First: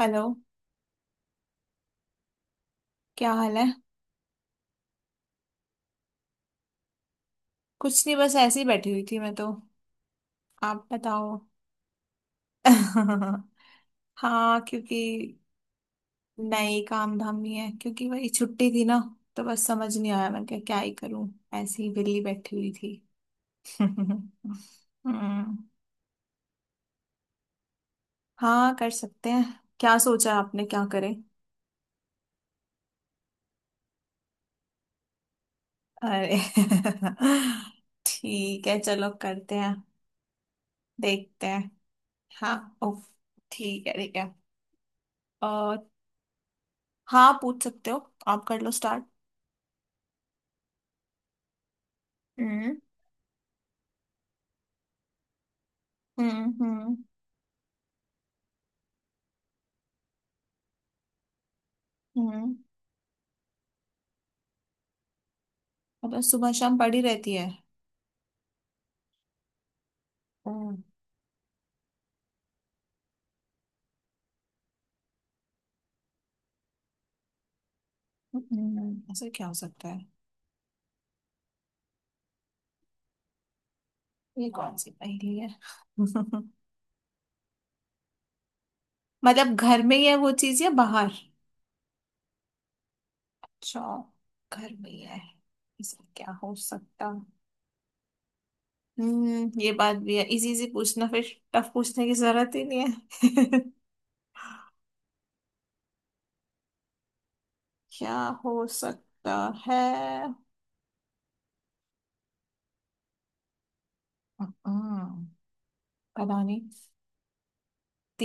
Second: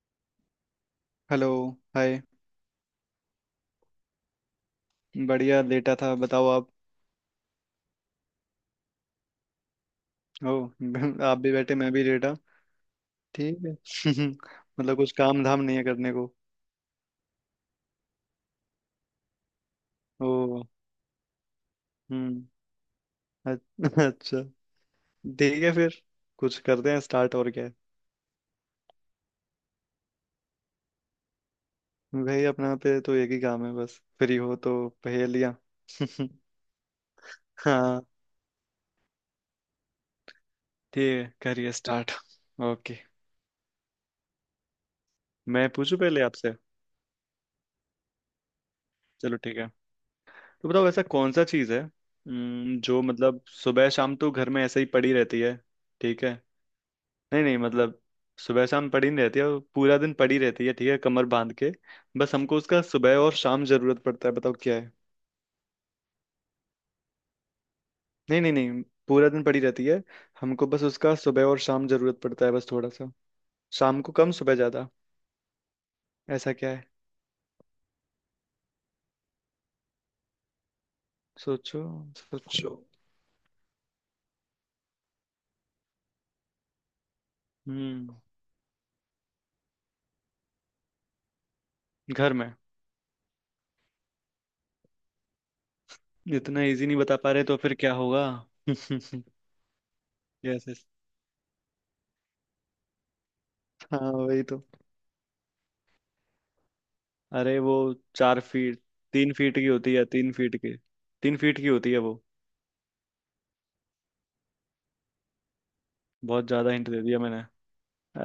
Hello. Hello. Hi. क्या हाल है? बढ़िया, लेटा था। बताओ आप। कुछ नहीं, बस ऐसे ही बैठी हुई थी मैं तो। हो। आप बताओ। आप भी बैठे, मैं भी लेटा। ठीक है। हाँ, क्योंकि मतलब कुछ काम धाम नहीं है करने को। नई काम धाम नहीं है, क्योंकि वही छुट्टी थी ना, तो बस समझ नहीं आया ओ। मैं क्या क्या ही करूं। ऐसे ही विली हम्म। बैठी हुई थी। अ- अच्छा। हम्म। ठीक है फिर। कुछ करते हैं स्टार्ट, और क्या है। हाँ, कर सकते हैं। क्या सोचा है आपने, क्या करें? भाई अपना पे तो एक ही काम है बस, फ्री हो तो। पहेलियाँ। अरे। हाँ। ठीक है, चलो करते हैं। ठीक है, देखते हैं। करिए स्टार्ट। हाँ, ओ। ओके। ठीक है, ठीक है। मैं और? पूछूं पहले आपसे। हाँ, पूछ सकते हो। आप कर लो। चलो ठीक है। तो बताओ, ऐसा कौन सा चीज़ है हम्म। जो मतलब सुबह शाम तो घर में ऐसे ही पड़ी रहती है। ठीक है। हम्म। नहीं नहीं, मतलब सुबह शाम पड़ी नहीं रहती है, वो पूरा दिन पड़ी रहती है ठीक है, कमर बांध के। बस हम्म। हमको उसका सुबह और शाम जरूरत पड़ता है, बताओ क्या है। मतलब सुबह शाम पड़ी रहती है? नहीं नहीं नहीं। पूरा दिन पड़ी रहती है। हमको हम्म। बस उसका सुबह और शाम जरूरत पड़ता है, बस थोड़ा सा। शाम को कम, सुबह ज्यादा। ऐसा क्या है। ऐसा क्या हो सकता है? सोचो सोचो। ये कौन सी पहेली है? हम्म, मतलब घर में ही है वो चीज या बाहर? घर में। अच्छा, घर में ही है। ऐसा क्या हो इतना इजी नहीं सकता? बता पा रहे, तो फिर क्या होगा। यस। हम्म, ये बात भी है। Easy yes. इजी पूछना, फिर टफ पूछने की जरूरत ही नहीं है। हाँ वही तो। अरे वो क्या चार हो फीट तीन सकता फीट की है? होती है, 3 फीट की। 3 फीट की होती है वो। हम्म, पता बहुत नहीं। ज्यादा हिंट दे दिया मैंने।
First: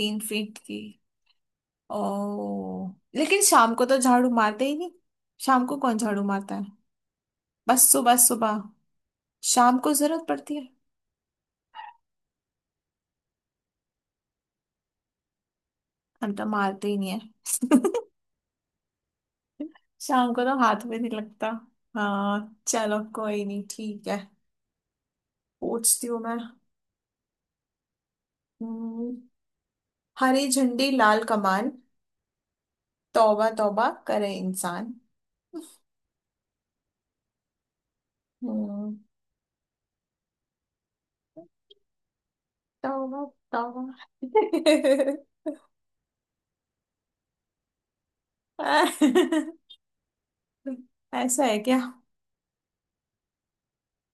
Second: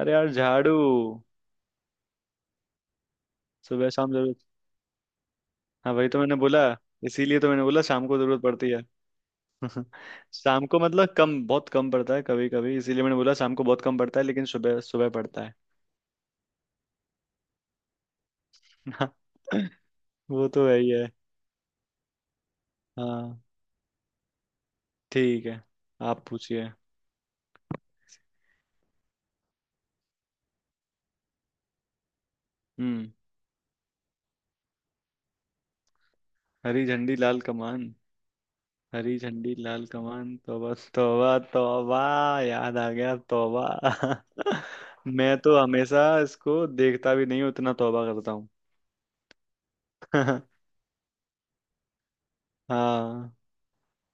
अरे यार, फीट झाड़ू। की? ओ, लेकिन शाम को सुबह तो शाम झाड़ू जरूरत। मारते ही नहीं। शाम को हाँ कौन वही तो झाड़ू मैंने मारता बोला। है? इसीलिए तो मैंने बस बोला शाम सुबह को जरूरत सुबह। पड़ती है। शाम को जरूरत पड़ती शाम है? को मतलब कम, बहुत कम पड़ता है, कभी कभी। इसीलिए मैंने बोला शाम को बहुत कम पड़ता है, लेकिन सुबह सुबह पड़ता है। हम तो मारते ही नहीं है। शाम को वो तो तो है हाथ ही में नहीं है। लगता। हाँ, चलो हाँ। कोई नहीं, ठीक है। ठीक है, पूछती हूँ आप मैं। पूछिए। हम्म, हरी झंडी लाल कमान, हम्म। तौबा तौबा करे इंसान। हरी झंडी लाल कमान। हम्म, हरी झंडी लाल कमान, तौबा तौबा तौबा। याद आ गया, तौबा तौबा। तौबा। मैं तो हमेशा इसको देखता भी नहीं हूँ, उतना तौबा करता हूँ। ऐसा है क्या? हाँ।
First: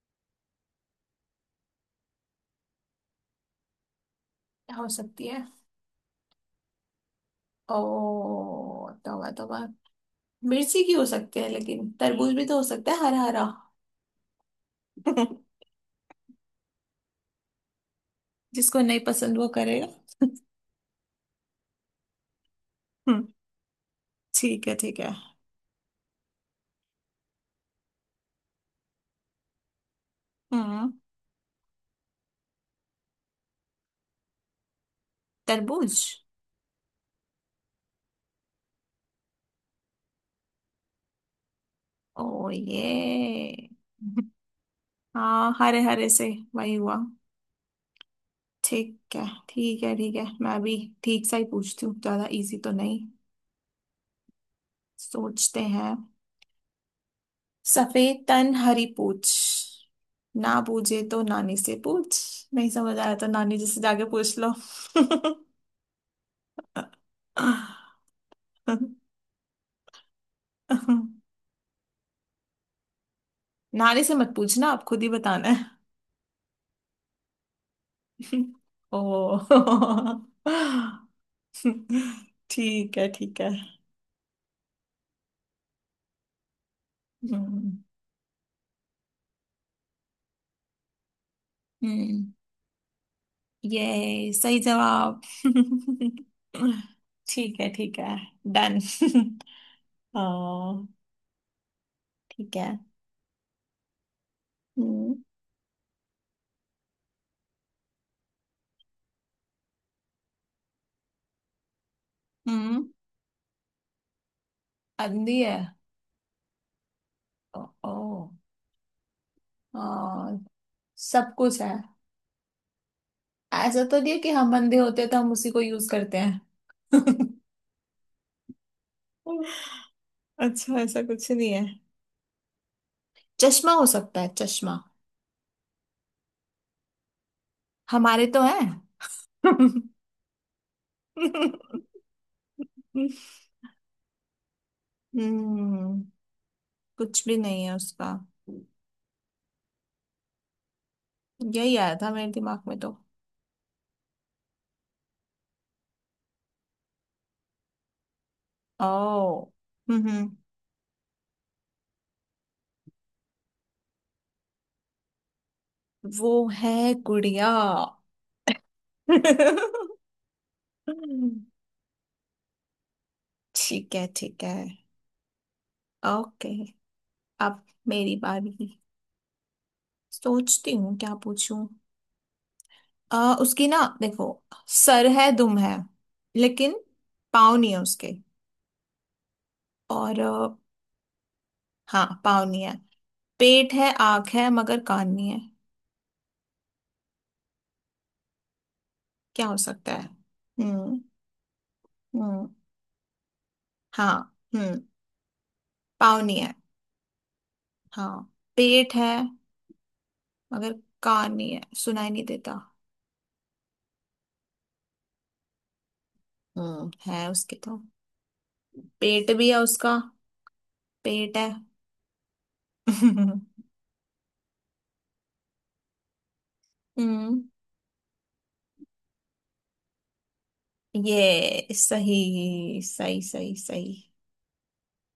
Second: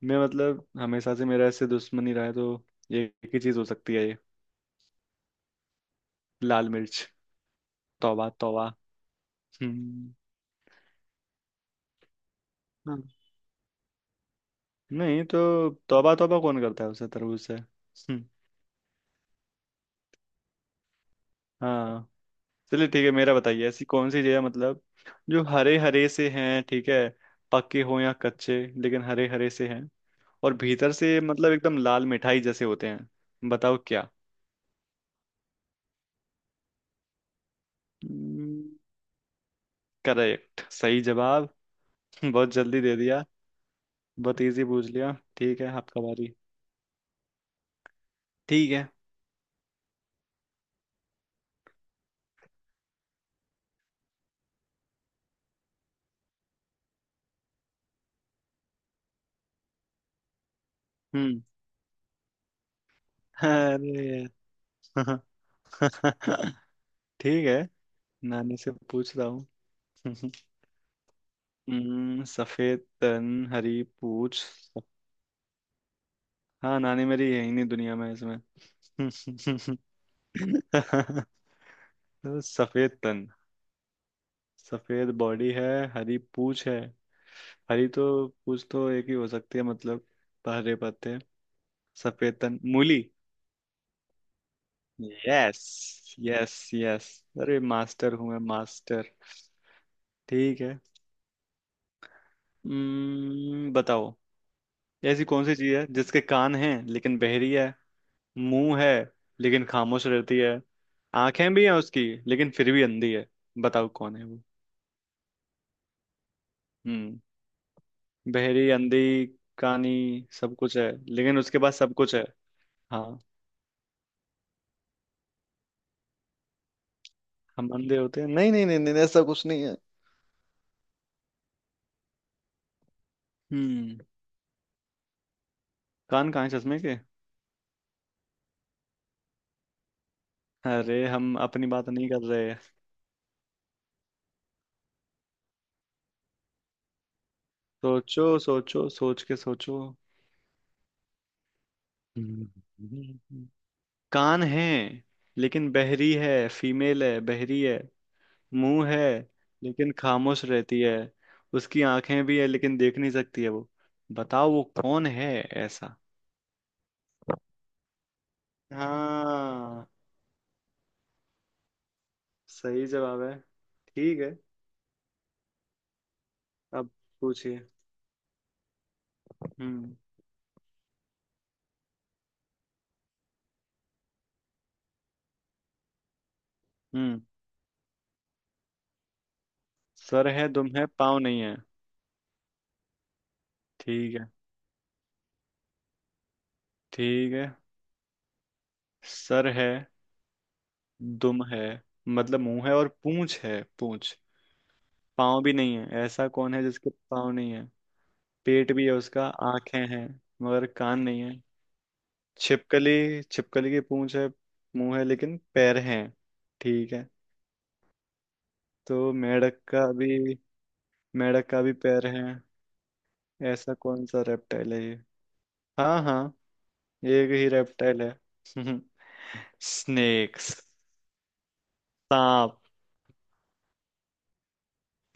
मैं मतलब हमेशा से मेरा ऐसे दुश्मनी रहा है तो। ये एक ही चीज हो सकती है ये। हो सकती है। लाल मिर्च। ओ, तौबा तौबा। तौबा तौबा। हम्म। मिर्ची की हो सकते हैं, लेकिन तरबूज भी तो हो सकता है, हाँ। हरा हरा। नहीं तो तौबा तौबा कौन करता है उसे तरबूज से जिसको नहीं पसंद वो करेगा। हाँ। चलिए ठीक है, हम्म, मेरा बताइए। ऐसी कौन सी जगह ठीक है मतलब, ठीक है। जो हरे हरे से हैं ठीक है, पक्के हो या कच्चे, लेकिन हरे हरे से हैं। और भीतर हम्म, से मतलब एकदम लाल मिठाई जैसे होते हैं, बताओ क्या। तरबूज। करेक्ट, सही जवाब। ओ बहुत जल्दी ये। दे दिया, बहुत इजी पूछ लिया। हाँ, ठीक है हरे आपका हरे से। बारी। वही हुआ। ठीक है। ठीक है ठीक है ठीक है, मैं भी ठीक सा ही पूछती हूँ, ज्यादा इजी तो नहीं। सोचते हैं। सफेद तन हरी पूछ, ना पूछे तो हम्म। नानी से पूछ। नहीं समझ आया तो अरे नानी जी से जाके पूछ लो। यार। ठीक है, नानी से पूछता हूँ। हम्म, सफेद तन। हरी नानी से मत पूछ। पूछना, आप खुद ही बताना है। हाँ, नानी मेरी यही, नहीं दुनिया में इसमें। ओ। तो सफेद ठीक है तन। ठीक है। सफेद बॉडी है। हरी पूछ है। हम्म। हरी तो पूछ तो एक ही हो सकती है मतलब, हरे पत्ते। हम्म, सफेद तन मूली। ये सही जवाब। Yes yes yes. अरे ठीक है ठीक मास्टर है। हूँ मैं, डन। मास्टर। ठीक है। ओ। ठीक है। बताओ। हम्म। ऐसी कौन सी चीज है जिसके कान हैं लेकिन बहरी है। मुंह है, लेकिन खामोश रहती है। आंखें भी हैं उसकी, लेकिन फिर भी हम्म, अंधी है। बताओ कौन है वो। अंधी है। हम्म। ओ, ओ, बहरी, अंधी, आ, कानी। सब कुछ है, सब लेकिन उसके कुछ है। पास सब कुछ है। हाँ। ऐसा तो नहीं है कि हम अंधे होते हैं तो हम उसी को यूज करते हैं? हम अंधे होते हैं, नहीं नहीं नहीं नहीं, ऐसा कुछ नहीं है। अच्छा, ऐसा कुछ नहीं है। चश्मा हो हम्म। सकता है, चश्मा। कान कहाँ है चश्मे के। हमारे तो है। अरे, हम अपनी बात नहीं कर रहे। हम्म। कुछ भी नहीं है उसका। सोचो सोचो, सोच के सोचो। यही आया था मेरे दिमाग में तो। हम्म। कान है, लेकिन बहरी है। फीमेल है, बहरी है। मुंह है, ओ। लेकिन हम्म। खामोश रहती है। उसकी आंखें भी है, लेकिन देख नहीं सकती है वो। बताओ वो कौन है, ऐसा। वो है गुड़िया। हाँ, सही जवाब है। ठीक है ठीक है। ठीक है। ओके। अब अब पूछिए। मेरी बारी। हम्म। सोचती हूँ क्या पूछूं। उसकी ना देखो। सर है, दुम है, लेकिन हम्म। पाँव नहीं है उसके। और सर है, दुम है, पाँव नहीं है। हाँ, पाँव नहीं है। पेट है, ठीक आंख है। है, मगर कान नहीं है। ठीक है। क्या सर हो है, सकता है? हम्म। दुम है, मतलब हम्म। मुंह है और पूंछ है, हाँ, पूंछ। हम्म। पाँव भी नहीं है, पाँव ऐसा नहीं है। कौन है जिसके पाँव नहीं है। हाँ, पेट भी है पेट है। उसका, आंखें हैं, मगर मगर कान नहीं कान है। नहीं है, सुनाई नहीं देता। छिपकली, छिपकली की पूंछ है, मुंह है, लेकिन पैर हैं। हम्म, ठीक है। है उसके तो। तो पेट भी है मेंढक का उसका। भी, पेट मेंढक है। का भी पैर है। ऐसा कौन सा रेप्टाइल है ये। हाँ हाँ, एक हम्म, ही रेप्टाइल है। स्नेक्स। ये सही सांप। सही सही सही।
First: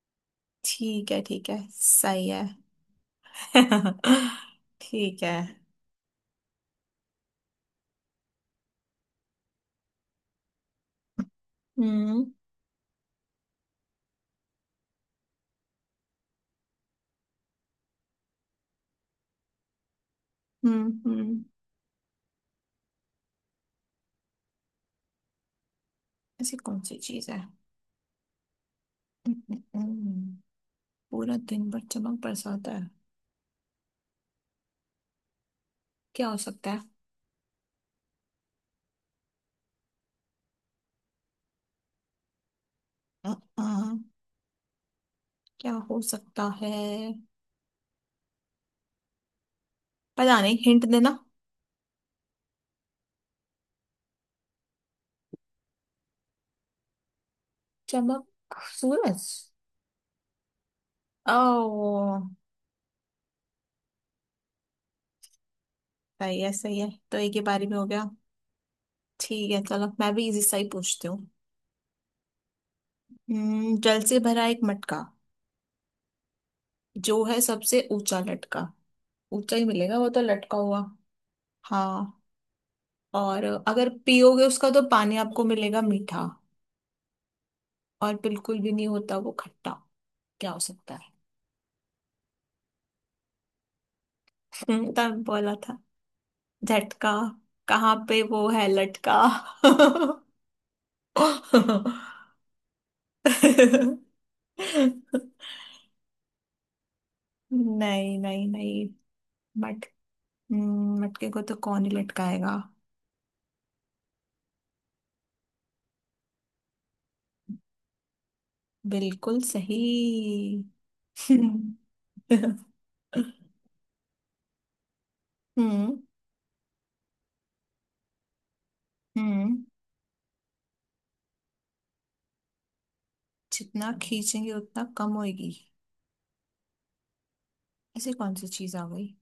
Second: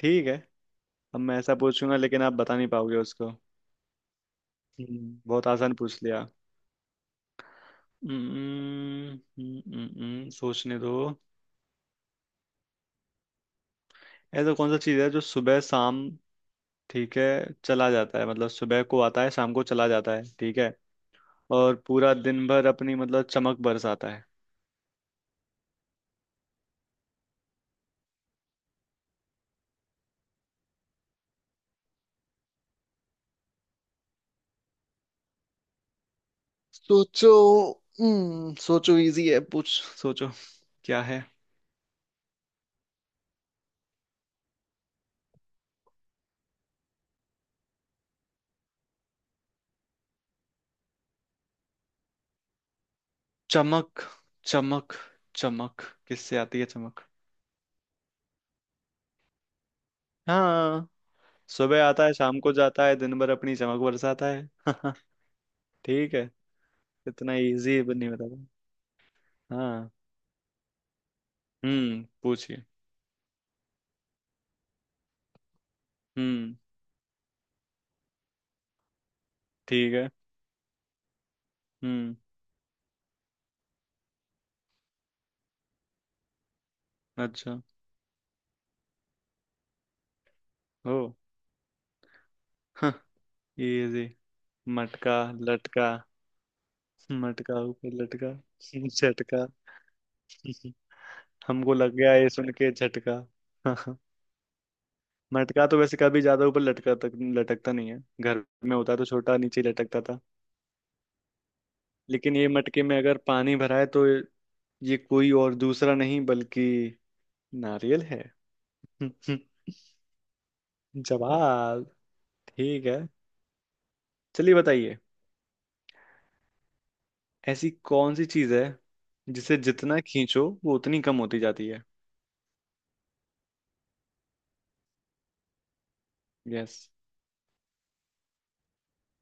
ठीक है। ठीक अब है मैं ठीक ऐसा है, पूछूंगा, लेकिन सही आप है। बता नहीं पाओगे उसको। ठीक है। बहुत आसान पूछ लिया। हम्म, सोचने दो। हम्म ऐसा कौन सा चीज है जो सुबह शाम ठीक है चला जाता है, मतलब सुबह को आता है, शाम को चला जाता है ठीक है। हम्म हम्म और पूरा दिन भर अपनी मतलब चमक बरसाता है। ऐसी कौन सी चीज है? हम्म, हम्म, हम्म। पूरा दिन भर चमक बरसाता है? क्या हो सकता है? सोचो। हम्म, सोचो, इजी है पूछ। सोचो, क्या है। अ, अ, क्या हो सकता है? पता नहीं, हिंट देना। चमक, चमक, चमक किससे आती है, चमक। चमक। सूरज। हाँ। ओ, सुबह आता है, शाम को जाता है, दिन भर अपनी चमक बरसाता है। ठीक है। सही है सही है, तो एक इतना ही बारी में इजी हो गया। नहीं बता पाया। ठीक है, चलो हाँ। मैं भी इजी सा ही पूछती हूँ। हम्म, पूछिए। जल से भरा एक मटका, हम्म। जो है सबसे ऊंचा लटका। ऊंचा ही ठीक मिलेगा वो है। तो, लटका हुआ। हम्म। हाँ, और अगर पियोगे उसका तो पानी आपको मिलेगा मीठा, अच्छा। और बिल्कुल भी नहीं होता वो खट्टा। क्या हो सकता हो। है? इजी। मटका, तब बोला था लटका, झटका। मटका ऊपर कहाँ पे लटका, वो है लटका? झटका। हमको लग गया ये सुन के झटका। मटका तो वैसे कभी ज्यादा ऊपर लटका तक लटकता नहीं है, नहीं घर नहीं में नहीं, होता तो छोटा नीचे मट, लटकता था। मटके को तो कौन ही लेकिन ये लटकाएगा। मटके में अगर पानी भरा है, तो ये कोई और दूसरा नहीं, बल्कि नारियल है। बिल्कुल सही। जवाब। हम्म। ठीक है। चलिए बताइए, ऐसी कौन सी चीज है हम्म, जिसे जितना खींचो वो उतनी कम होती जाती है। जितना खींचेंगे उतना कम होएगी। यस। ऐसी कौन सी चीज आ गई?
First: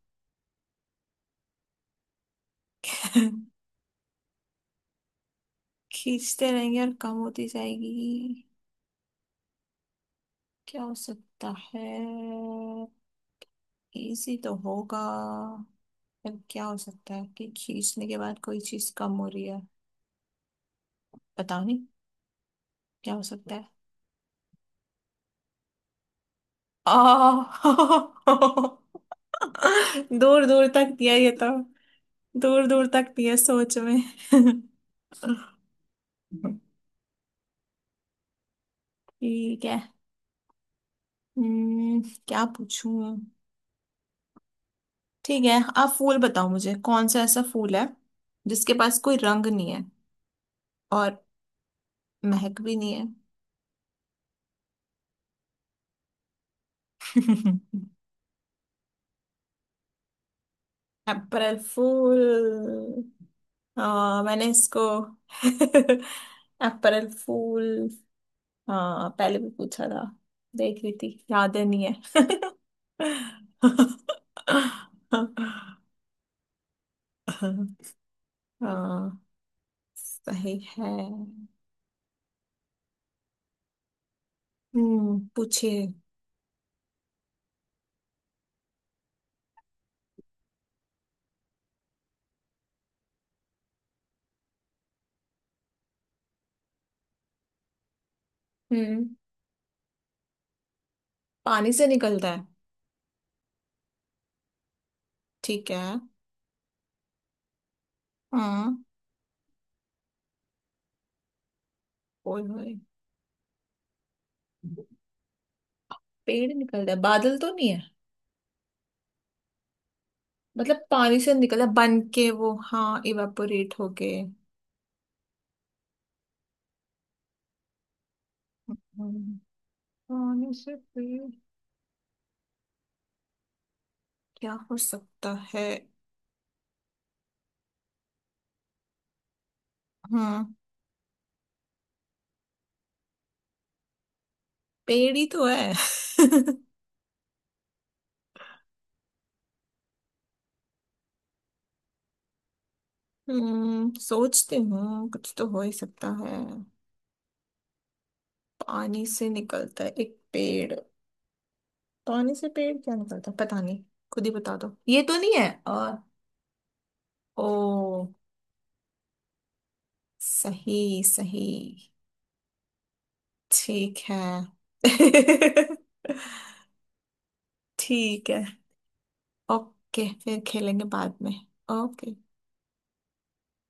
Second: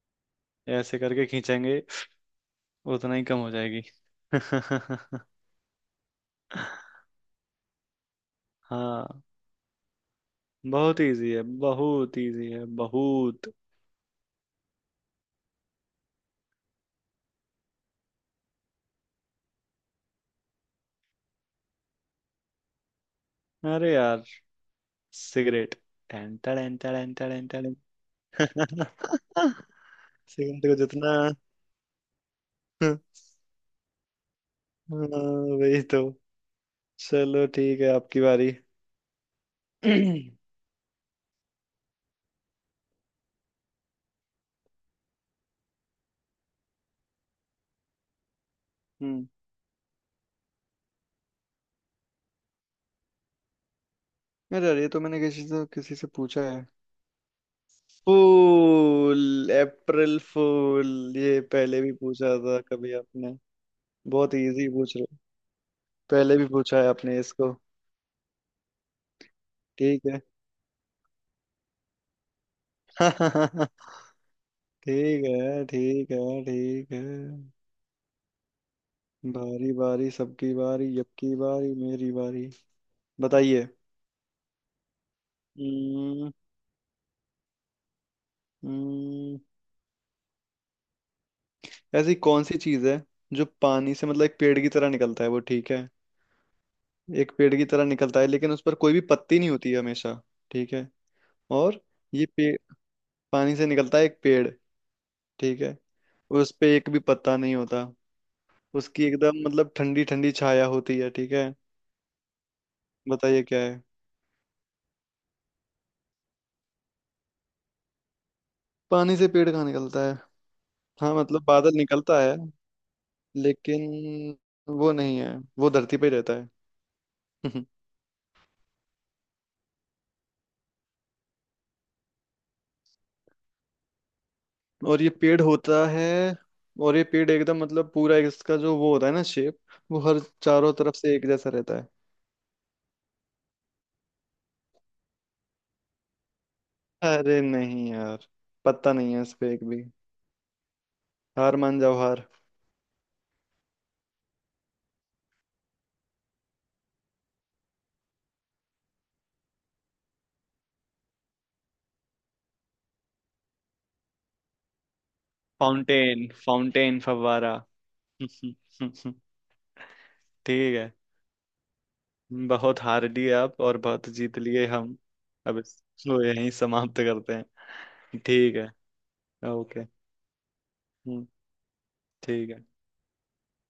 ऐसे करके खींचेंगे, उतना ही कम हो जाएगी। खींचते रहेंगे और कम होती जाएगी। हाँ। क्या हो बहुत इजी है, सकता है? बहुत इजी है, बहुत। इजी तो होगा। फिर क्या हो सकता है कि खींचने के बाद कोई चीज कम हो रही है? पता नहीं, क्या हो सकता है? अरे यार, सिगरेट। टन टन टन टन आ। टन। दूर सिगरेट दूर को तक जितना। दिया ये तो। दूर दूर हाँ, तक दिया सोच में। वही तो। चलो ठीक है, आपकी बारी। ठीक है। हम्म। हम्म, क्या पूछूं। ठीक है, आप फूल बताओ मुझे, कौन सा ऐसा फूल है जिसके पास कोई रंग नहीं है और महक भी नहीं अरे यार, ये तो मैंने किसी से पूछा है। है। फूल, अप्रैल फूल। ये अप्रैल पहले भी पूछा था कभी फूल। आपने। हाँ, बहुत मैंने इजी इसको। पूछ रहे हो। पहले भी पूछा है अप्रैल आपने इसको। फूल। हाँ, पहले भी पूछा था। ठीक है। देख रही थी याद है, नहीं है। ठीक है। ठीक है। ठीक है। हाँ, बारी बारी सबकी सही बारी, है। यबकी बारी मेरी बारी। बताइए। हम्म, पूछिए। हम्म, हम्म, ऐसी कौन सी चीज है जो पानी से मतलब एक पेड़ की तरह निकलता है वो, ठीक है। एक पेड़ की तरह निकलता है, लेकिन उस पर कोई भी हम्म। पत्ती नहीं होती है हमेशा। ठीक है। पानी और से ये निकलता है। पेड़ पानी से निकलता है, एक पेड़, ठीक ठीक है। है। उस पे एक भी पत्ता नहीं होता। हाँ। उसकी एकदम मतलब ठंडी ठंडी छाया होती है, ठीक है। ओए होए। बताइए क्या है। पेड़ निकलता है? बादल तो नहीं है? पानी से पेड़ कहाँ निकलता है। मतलब हाँ पानी से मतलब निकलता है बादल बन निकलता के है, वो, हाँ इवापोरेट हो गए। लेकिन वो नहीं है, वो धरती पे ही रहता है। हम्म, पानी से पेड़? क्या हो और ये सकता पेड़ है? होता है, और ये पेड़ एकदम मतलब पूरा इसका जो वो होता है ना, शेप, वो हर हम्म, चारों तरफ से एक जैसा रहता है। पेड़ ही तो है। अरे नहीं यार, पता नहीं है, इस पे एक भी। हार मान जाओ, हार। हम्म, सोचती हूँ, कुछ तो हो ही सकता है। पानी से निकलता है एक पेड़। पानी से पेड़ क्या निकलता है, पता नहीं। खुद ही बता दो, ये तो नहीं है और। फाउंटेन, फाउंटेन, फव्वारा। ओ, ठीक है। सही सही। बहुत हार लिए आप, और ठीक बहुत जीत है। लिए हम। अब इसको यहीं समाप्त करते हैं। ठीक है। ठीक है। ओके। ओके, फिर खेलेंगे बाद हम्म, में। ओके। ठीक है।